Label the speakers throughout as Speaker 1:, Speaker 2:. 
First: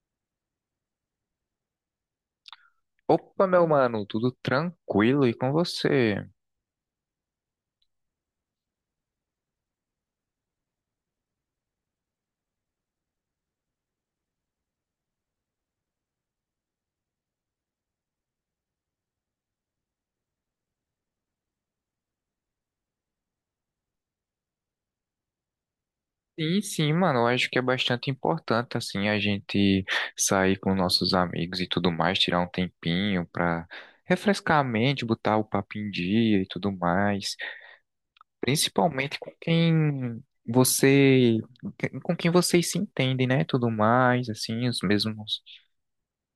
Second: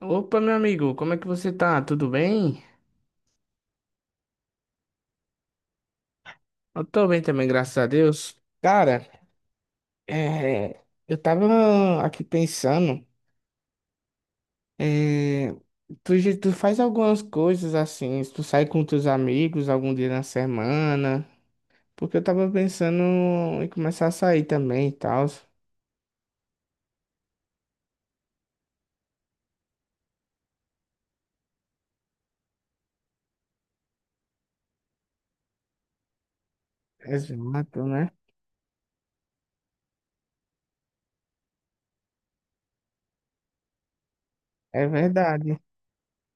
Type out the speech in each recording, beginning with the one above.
Speaker 1: Opa, meu amigo, como é que você tá? Tudo bem?
Speaker 2: Opa, meu mano, tudo tranquilo e com você?
Speaker 1: Eu tô bem também, graças a Deus. Cara, é, eu tava aqui pensando, é, tu faz algumas coisas assim, tu sai com teus amigos algum dia na semana, porque eu tava pensando em começar a sair também e tal.
Speaker 2: Sim, sim, mano, eu acho que é bastante importante, assim, a gente sair com nossos amigos e tudo mais, tirar um tempinho pra refrescar a mente, botar o papo em dia e tudo mais.
Speaker 1: Exato, né?
Speaker 2: Principalmente com quem você, com quem vocês se entendem, né? Tudo mais, assim, os
Speaker 1: É
Speaker 2: mesmos.
Speaker 1: verdade.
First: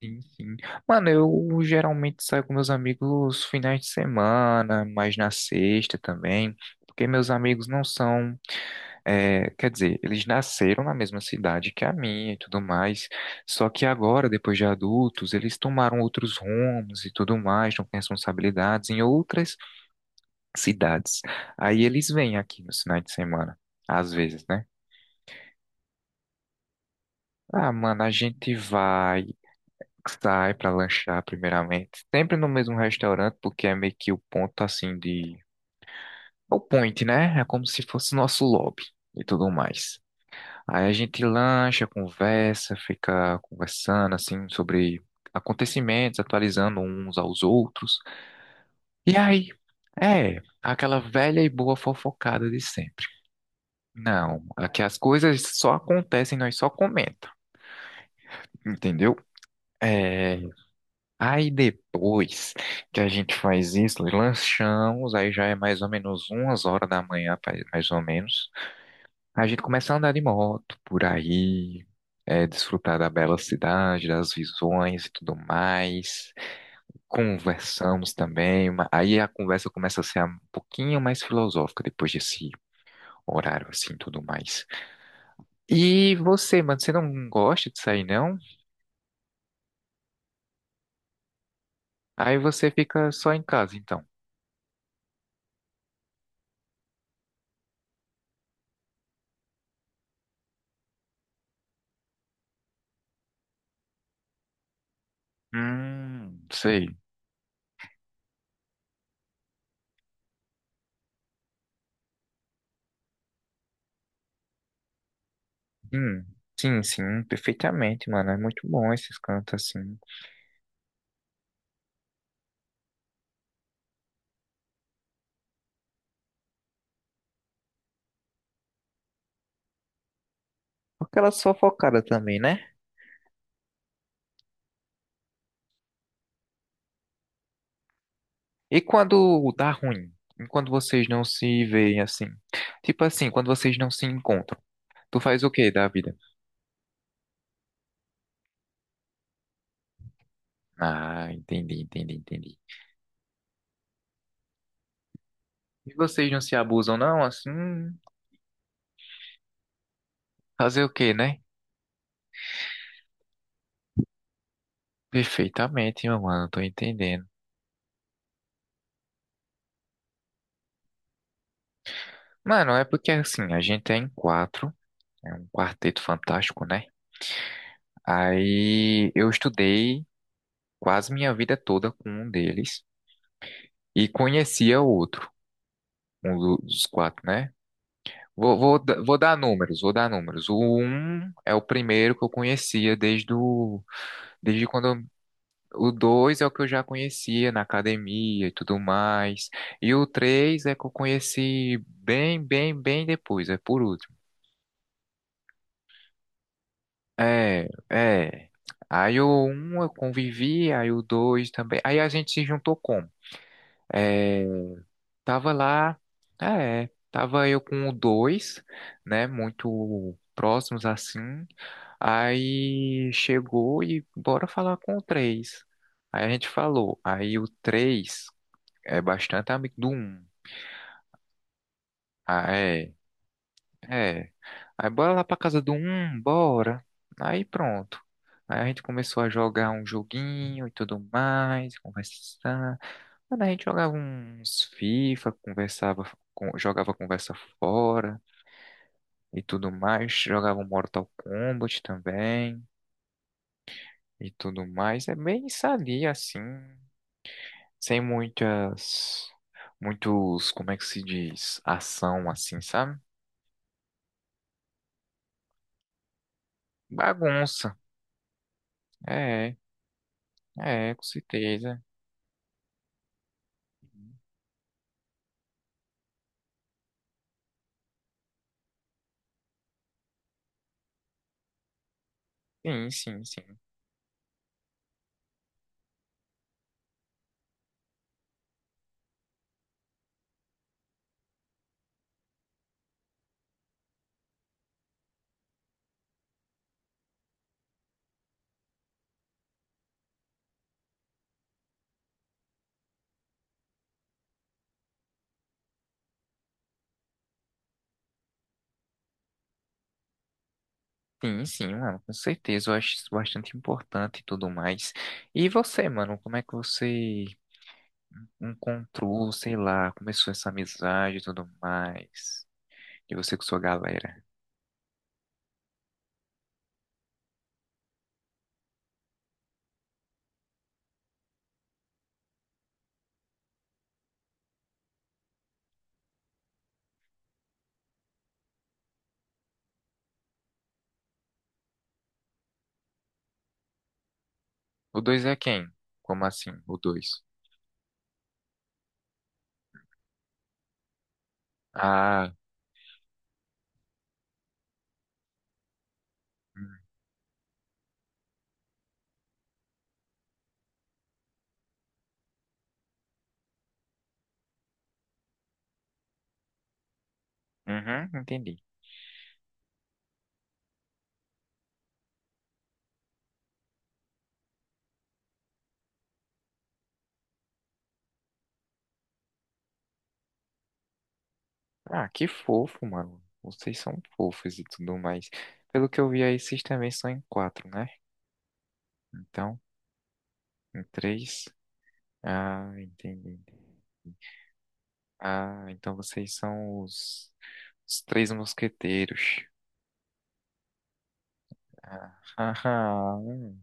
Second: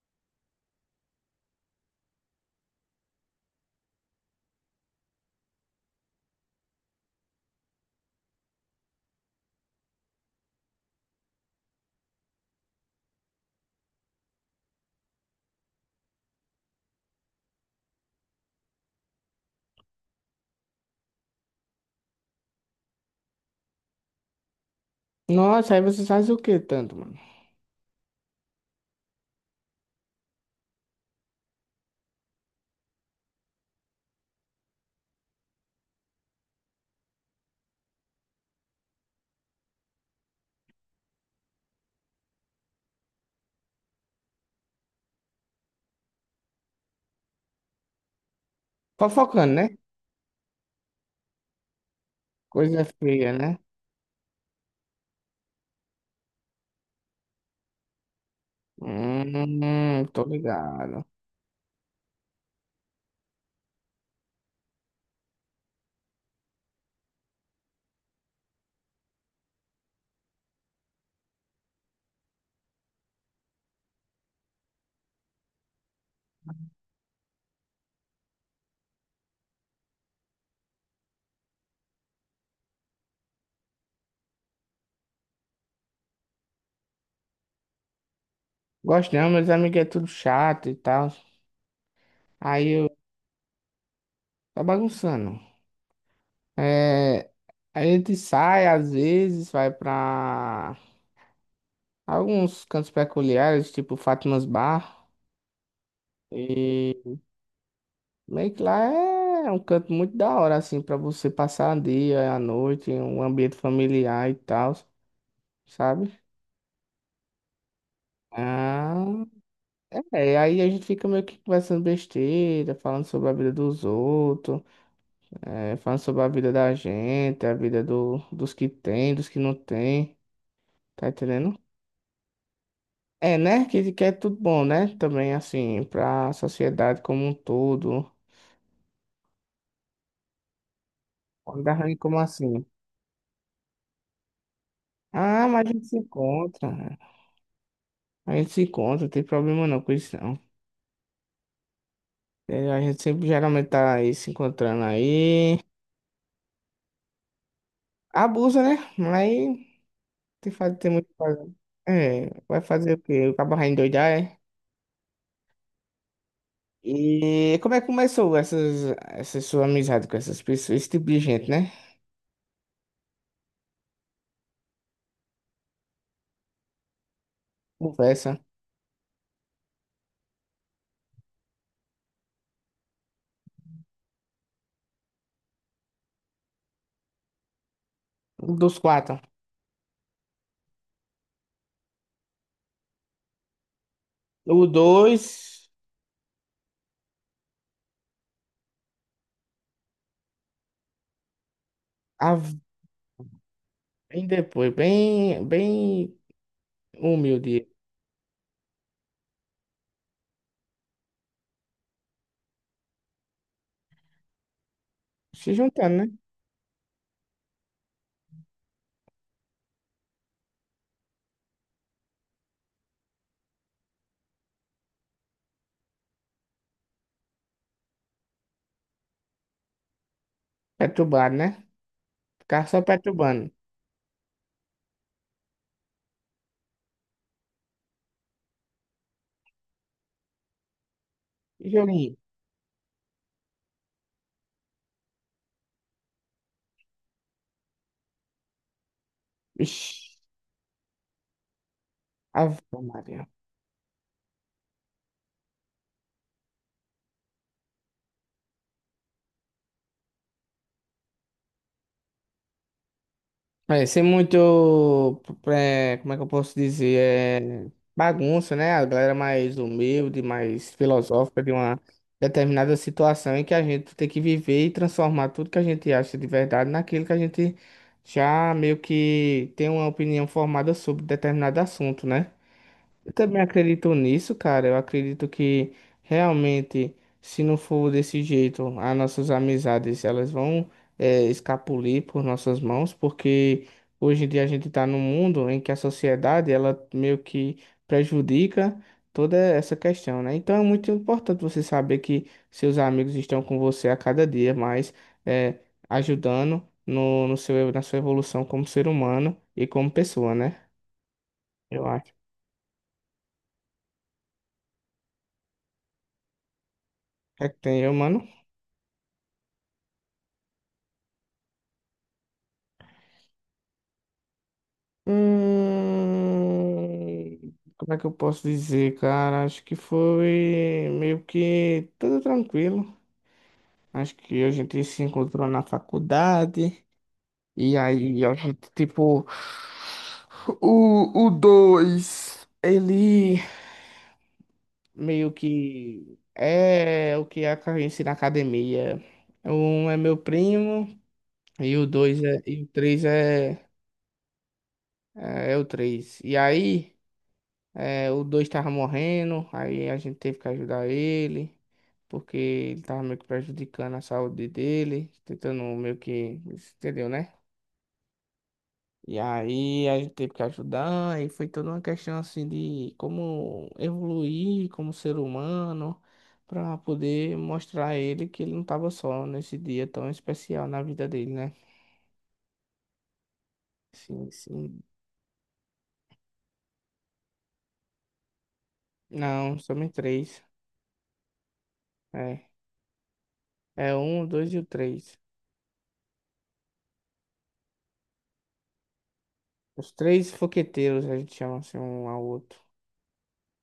Speaker 2: Sim, sim. Mano, eu geralmente saio com meus amigos finais de semana, mas na sexta também, porque meus amigos não são, quer dizer, eles nasceram na mesma cidade que a minha e tudo mais, só que agora, depois de adultos, eles tomaram outros rumos e tudo mais, estão com responsabilidades em outras cidades. Aí eles vêm aqui nos finais de semana, às vezes, né?
Speaker 1: Nossa, aí você faz o que tanto, mano?
Speaker 2: Ah, mano, a gente vai. Sai pra lanchar primeiramente. Sempre no mesmo restaurante, porque é meio que o ponto assim de. É o point, né? É como se fosse nosso lobby e tudo mais. Aí a gente lancha, conversa, fica conversando assim sobre acontecimentos, atualizando uns aos outros. E aí,
Speaker 1: Fofocando, né?
Speaker 2: é aquela velha e boa fofocada de
Speaker 1: Coisa
Speaker 2: sempre.
Speaker 1: feia, né?
Speaker 2: Não, aqui as coisas só acontecem, nós só comenta, entendeu?
Speaker 1: Tô
Speaker 2: É,
Speaker 1: ligado.
Speaker 2: aí depois que a gente faz isso, lanchamos, aí já é mais ou menos umas horas da manhã, mais ou menos. A gente começa a andar de moto por aí, desfrutar da bela cidade, das visões e tudo mais. Conversamos também, aí a conversa começa a ser um pouquinho mais filosófica depois desse horário assim, tudo mais. E você, mano, você não gosta de sair não?
Speaker 1: Gosto não, meus amigos é tudo chato e tal.
Speaker 2: Aí
Speaker 1: Aí
Speaker 2: você
Speaker 1: eu
Speaker 2: fica só em casa, então.
Speaker 1: tá bagunçando. É, a gente sai às vezes, vai pra alguns cantos peculiares, tipo Fátima's Bar.
Speaker 2: Sei.
Speaker 1: E meio que lá é um canto muito da hora, assim, pra você passar o dia, a noite, um ambiente familiar e tal, sabe?
Speaker 2: Hum, sim, sim, perfeitamente, mano. É muito bom esses
Speaker 1: Ah,
Speaker 2: cantos assim.
Speaker 1: é, aí a gente fica meio que conversando besteira, falando sobre a vida dos outros. É, falando sobre a vida da gente, a vida dos que tem, dos que não tem, tá
Speaker 2: Aquela
Speaker 1: entendendo?
Speaker 2: sofocada também, né?
Speaker 1: É, né? Que é tudo bom, né? Também, assim, pra sociedade como um todo.
Speaker 2: E quando dá ruim? E quando vocês não se
Speaker 1: Quando arranha
Speaker 2: veem
Speaker 1: como
Speaker 2: assim?
Speaker 1: assim?
Speaker 2: Tipo assim, quando vocês não se encontram. Tu faz
Speaker 1: Ah,
Speaker 2: o
Speaker 1: mas
Speaker 2: quê
Speaker 1: a gente
Speaker 2: da
Speaker 1: se
Speaker 2: vida?
Speaker 1: encontra. A gente se encontra, não tem problema não com isso, não.
Speaker 2: Ah, entendi, entendi, entendi.
Speaker 1: É, a gente sempre geralmente tá aí se encontrando aí.
Speaker 2: E vocês não se abusam, não? Assim,
Speaker 1: Abusa, né? Mas
Speaker 2: fazer o
Speaker 1: tem muito o
Speaker 2: quê,
Speaker 1: que
Speaker 2: né?
Speaker 1: fazer. É, vai fazer o quê? O cabo vai endoidar, é?
Speaker 2: Perfeitamente, meu mano, tô entendendo.
Speaker 1: E como é que começou essa sua amizade com essas pessoas, esse tipo de gente, né?
Speaker 2: Mano, é porque assim, a gente é em quatro, é um quarteto fantástico, né?
Speaker 1: Conversa.
Speaker 2: Aí eu estudei quase minha vida toda com um deles e conhecia o outro, um dos quatro, né?
Speaker 1: Um
Speaker 2: Vou,
Speaker 1: dos
Speaker 2: vou, da- vou
Speaker 1: quatro.
Speaker 2: dar números, vou dar números. O um é o primeiro que eu conhecia desde o, desde
Speaker 1: O
Speaker 2: quando eu-
Speaker 1: dois,
Speaker 2: o dois é o que eu já conhecia na academia e tudo mais. E o três é que eu conheci bem,
Speaker 1: a-
Speaker 2: bem, bem depois, é por último.
Speaker 1: bem depois, bem humilde.
Speaker 2: É, é. Aí o um eu convivi, aí o dois também. Aí a gente se juntou como? É, Tava
Speaker 1: Se juntando,
Speaker 2: lá,
Speaker 1: né?
Speaker 2: ah, é, tava eu com o dois, né, muito próximos assim. Aí chegou e bora falar com o três. Aí a gente falou, aí o três é bastante amigo do um.
Speaker 1: Perturbado, né?
Speaker 2: Ah,
Speaker 1: Ficar só
Speaker 2: é,
Speaker 1: perturbando.
Speaker 2: é. Aí bora lá pra casa do um, bora. Aí pronto. Aí a gente começou a jogar um joguinho e tudo
Speaker 1: Que
Speaker 2: mais,
Speaker 1: joguinho.
Speaker 2: conversar. Mano, a gente jogava uns FIFA, conversava, jogava conversa fora e tudo mais.
Speaker 1: Ixi,
Speaker 2: Jogava um Mortal Kombat também
Speaker 1: Ave Maria.
Speaker 2: e tudo mais. É bem sadia assim, sem muitas, muitos, como é que se diz, ação assim, sabe?
Speaker 1: É, ser muito, como é que eu posso dizer,
Speaker 2: Bagunça.
Speaker 1: bagunça, né? A galera
Speaker 2: É,
Speaker 1: mais humilde, mais
Speaker 2: é, com
Speaker 1: filosófica de uma
Speaker 2: certeza.
Speaker 1: determinada situação em que a gente tem que viver e transformar tudo que a gente acha de verdade naquilo que a gente já meio que tem uma opinião formada sobre determinado assunto, né?
Speaker 2: Sim,
Speaker 1: Eu
Speaker 2: sim,
Speaker 1: também
Speaker 2: sim.
Speaker 1: acredito nisso, cara. Eu acredito que realmente, se não for desse jeito, as nossas amizades elas vão escapulir por nossas mãos, porque hoje em dia a gente está num mundo em que a sociedade ela meio que prejudica toda essa questão, né? Então é muito importante você saber que seus amigos estão com você a cada dia, mais eh, ajudando no seu, na sua evolução como ser humano e como pessoa, né?
Speaker 2: Sim, sim,
Speaker 1: Eu
Speaker 2: mano, com
Speaker 1: acho.
Speaker 2: certeza. Eu acho isso bastante importante e tudo mais. E você, mano, como é que você
Speaker 1: É que tem, eu, mano.
Speaker 2: encontrou, sei lá, começou essa amizade e tudo mais? E você com sua galera?
Speaker 1: Como é que eu posso dizer, cara? Acho que foi meio que tudo tranquilo. Acho que a gente se encontrou na faculdade. E aí a gente, tipo, o dois, ele
Speaker 2: O 2
Speaker 1: meio
Speaker 2: é quem?
Speaker 1: que
Speaker 2: Como assim, o
Speaker 1: é
Speaker 2: dois.
Speaker 1: o que acontece na academia. Um é meu primo e o dois
Speaker 2: Ah,
Speaker 1: é, e o três é, é o três. E
Speaker 2: hum,
Speaker 1: aí. É, o dois tava morrendo, aí a gente teve que ajudar ele, porque ele tava meio que prejudicando a saúde dele, tentando meio que, entendeu, né?
Speaker 2: uhum, entendi.
Speaker 1: E aí a gente teve que ajudar, e foi toda uma questão assim de como evoluir como ser humano, pra poder mostrar a ele que ele não tava só nesse dia tão especial na vida dele, né?
Speaker 2: Ah, que fofo, mano. Vocês são
Speaker 1: Sim,
Speaker 2: fofos e
Speaker 1: sim.
Speaker 2: tudo mais. Pelo que eu vi aí, vocês também são em quatro, né?
Speaker 1: Não,
Speaker 2: Então,
Speaker 1: somos três.
Speaker 2: em três.
Speaker 1: É,
Speaker 2: Ah, entendi.
Speaker 1: é um, o dois e o três.
Speaker 2: Ah, então vocês são os, três mosqueteiros.
Speaker 1: Os três foqueteiros a gente chama assim um
Speaker 2: Ah,
Speaker 1: ao outro.
Speaker 2: haha,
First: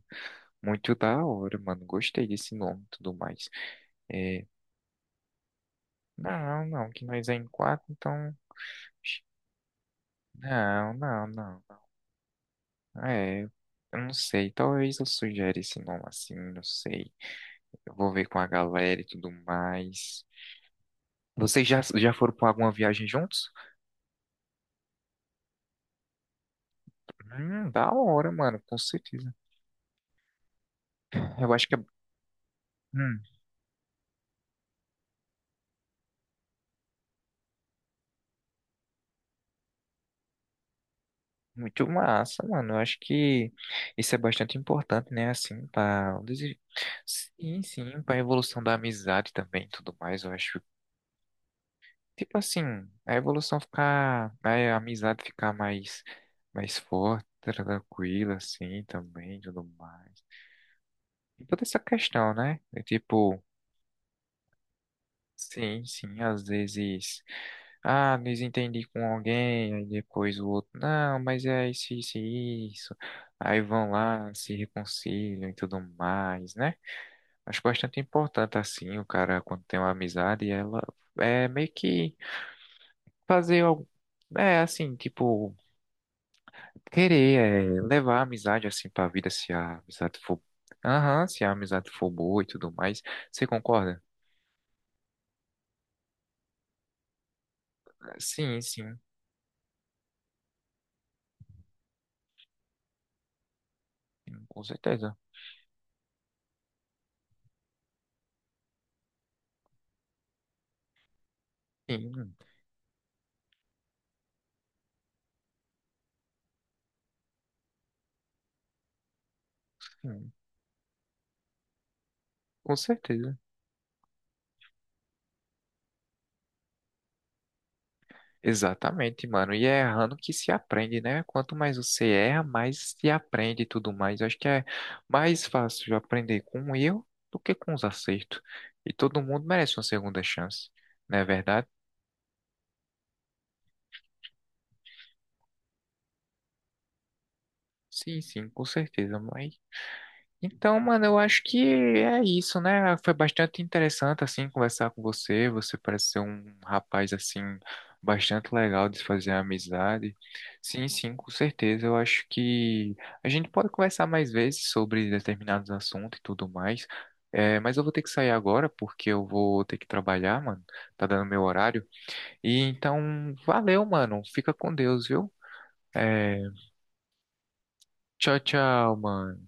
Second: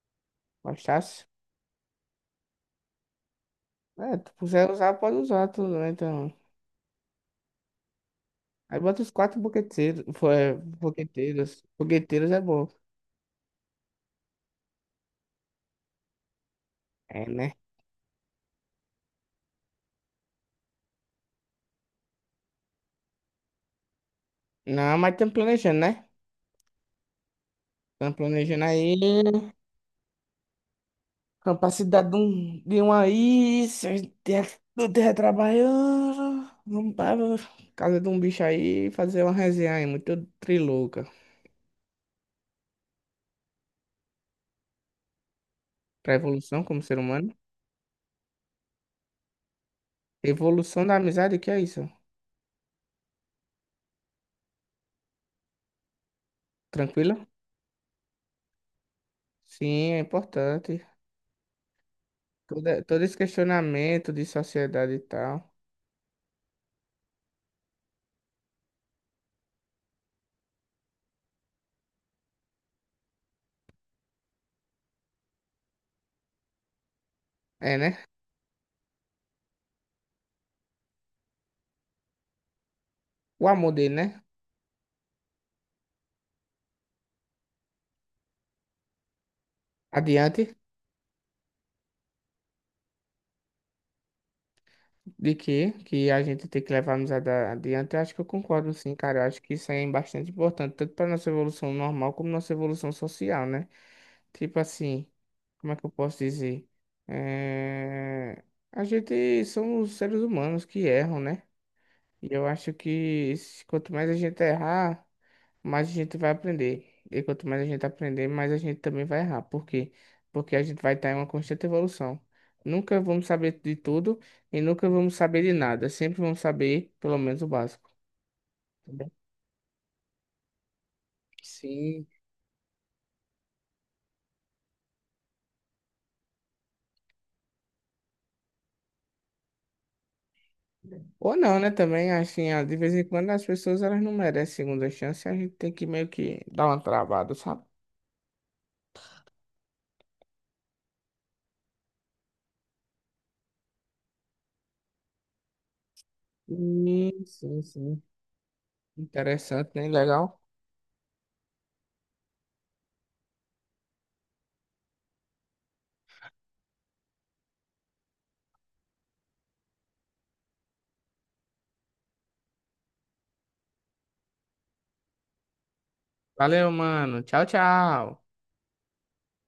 Speaker 2: muito da
Speaker 1: Gostasse?
Speaker 2: hora, mano. Gostei desse nome e tudo mais.
Speaker 1: É, tu
Speaker 2: É,
Speaker 1: quiser usar, pode usar tudo, né? Então.
Speaker 2: não, não, que nós é em quatro, então.
Speaker 1: Aí bota os quatro boqueteiros. Foi,
Speaker 2: Não, não, não.
Speaker 1: boqueteiros. Boqueteiros é bom.
Speaker 2: É, eu não sei. Talvez eu sugere esse nome assim, não sei.
Speaker 1: É, né?
Speaker 2: Eu vou ver com a galera e tudo mais. Vocês já, foram para alguma viagem juntos?
Speaker 1: Não, mas estamos planejando, né?
Speaker 2: Da
Speaker 1: Estamos
Speaker 2: hora, mano,
Speaker 1: planejando
Speaker 2: com certeza.
Speaker 1: aí.
Speaker 2: Eu acho que é
Speaker 1: Capacidade de um
Speaker 2: hum,
Speaker 1: aí. Se a gente do terra trabalhando. Vamos para casa de um bicho aí fazer uma resenha aí, muito trilouca.
Speaker 2: muito massa, mano. Eu acho que isso é bastante importante, né? Assim,
Speaker 1: Pra
Speaker 2: para desi-.
Speaker 1: evolução como ser humano.
Speaker 2: Sim, sim, pra evolução da amizade também e tudo mais. Eu acho.
Speaker 1: Evolução da amizade, o que é isso?
Speaker 2: Tipo assim, a evolução ficar, né, a amizade ficar mais, forte,
Speaker 1: Tranquilo?
Speaker 2: tranquila, assim, também, tudo
Speaker 1: Sim, é
Speaker 2: mais.
Speaker 1: importante.
Speaker 2: E toda essa questão, né?
Speaker 1: todo
Speaker 2: É
Speaker 1: todo esse
Speaker 2: tipo,
Speaker 1: questionamento de sociedade e tal.
Speaker 2: sim, sim, às vezes, ah, desentendi com alguém, aí depois o outro, não, mas é isso, isso, e isso. Aí vão lá, se reconciliam e tudo mais, né? Acho
Speaker 1: É, né?
Speaker 2: bastante importante, assim, o cara, quando tem uma amizade, ela é meio que
Speaker 1: O
Speaker 2: fazer
Speaker 1: amor
Speaker 2: algo,
Speaker 1: dele, né?
Speaker 2: assim, tipo querer levar a amizade assim pra vida se a amizade for.
Speaker 1: Adiante
Speaker 2: Aham, se a amizade for boa e tudo mais. Você concorda?
Speaker 1: de que a gente tem que levar a amizade adiante, eu acho que eu
Speaker 2: Sim,
Speaker 1: concordo sim,
Speaker 2: sim,
Speaker 1: cara. Eu acho que isso aí é bastante importante, tanto para nossa evolução normal como nossa evolução social, né?
Speaker 2: sim,
Speaker 1: Tipo
Speaker 2: com
Speaker 1: assim,
Speaker 2: certeza.
Speaker 1: como é que eu posso dizer? É... A gente somos seres humanos que erram, né? E
Speaker 2: Sim,
Speaker 1: eu acho que quanto mais a gente errar, mais a gente vai aprender. E quanto mais a gente aprender, mais a gente também vai errar. Por quê?
Speaker 2: sim,
Speaker 1: Porque a gente vai estar em uma constante evolução.
Speaker 2: com
Speaker 1: Nunca vamos
Speaker 2: certeza.
Speaker 1: saber de tudo e nunca vamos saber de nada. Sempre vamos saber pelo menos o básico. Entendeu?
Speaker 2: Exatamente, mano. E é errando que se aprende, né? Quanto mais
Speaker 1: Sim.
Speaker 2: você erra, mais se aprende e tudo mais. Acho que é mais fácil aprender com o erro do que com os acertos. E todo mundo merece uma segunda chance, não é
Speaker 1: Ou não,
Speaker 2: verdade?
Speaker 1: né? Também, assim, ah, de vez em quando as pessoas elas não merecem segunda chance, a gente tem que meio que dar uma travada, sabe?
Speaker 2: Sim, sim, com certeza. Mas. Então, mano, eu acho que é isso, né? Foi bastante interessante, assim, conversar com você. Você parece ser um rapaz,
Speaker 1: Sim,
Speaker 2: assim,
Speaker 1: sim, sim.
Speaker 2: bastante legal de se fazer
Speaker 1: Interessante, né?
Speaker 2: amizade.
Speaker 1: Legal.
Speaker 2: Sim, sim, com certeza. Eu acho que a gente pode conversar mais vezes sobre determinados assuntos e tudo mais. É, mas eu vou ter que sair agora porque eu vou ter que trabalhar, mano. Tá dando meu horário. E então, valeu, mano. Fica com Deus, viu? É,
Speaker 1: Valeu, mano. Tchau, tchau.
Speaker 2: tchau, tchau, mano.